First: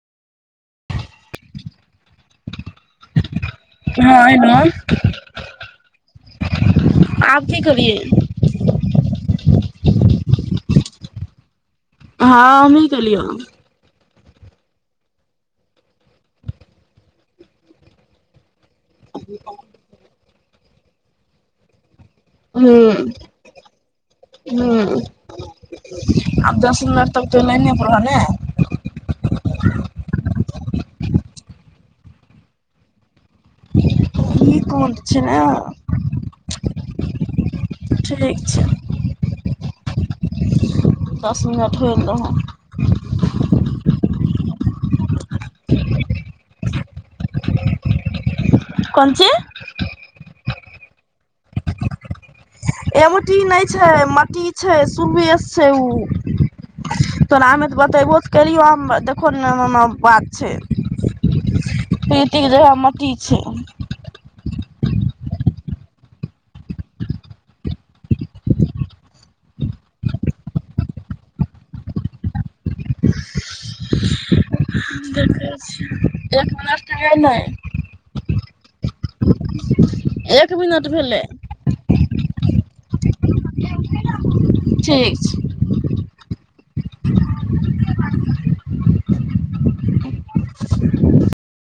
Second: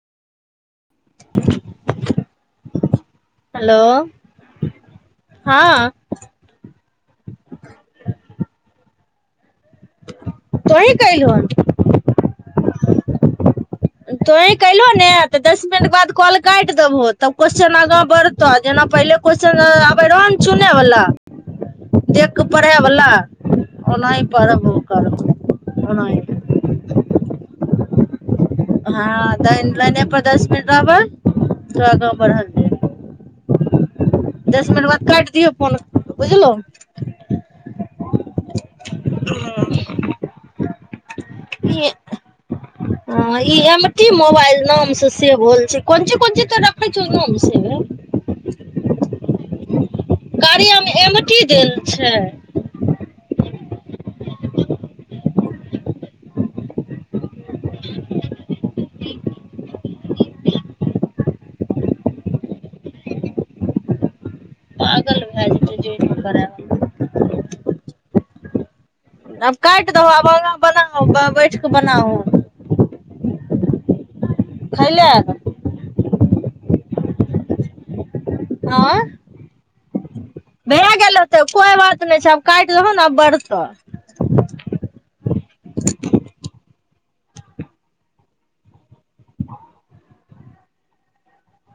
[inaudible] hello [inaudible] हँ आब की करियै तों ही कैलोहन हँ हमी कैलियौ तोहीं कैलहो ने तऽ दस मिनट के बाद कॉल काटि देबहो तब क्वेश्चन आगा बढ़त जेना पहिले क्वेश्चनआबै रह न सुनेवला हूँ ओनाही पढ़बो हूँ करबो ओनाही आब दस मिनट तक लाईने पर रह ने हँ त लाईने पर दस मिनट रहबै थोड़ा आँगा बढ़बियै ई दस मिनट कोन बाद छै काटि ने दियौ फोन बुझलो ठीक छै दस मिनट ई होइल रहौ ह ईऍम टी मोबाइल नाम से सेब होल छै कोन चीज कोन चीज तो रखै छहो नाम से कोन चीज कार्या मे एमटी देल छै एमटी नहि छै मटि छै सुभेश छै उ तोरामेऽ बतेबो त करियो आ देखो ने बात छै प्रीती के जगह मति छै पागल भए जेतय [inaudible] आब काटि दहो आब आगाँ बनाउ बैठ कऽ बनाहो ह [inaudible] देखै छी एक मिनट त नहि आंय एक मिनट भए गेल भेलै हेतऽय कोई बात नहि छै आब काटि लहो न अब बढ़तऽ ठीक छै ह [inaudible]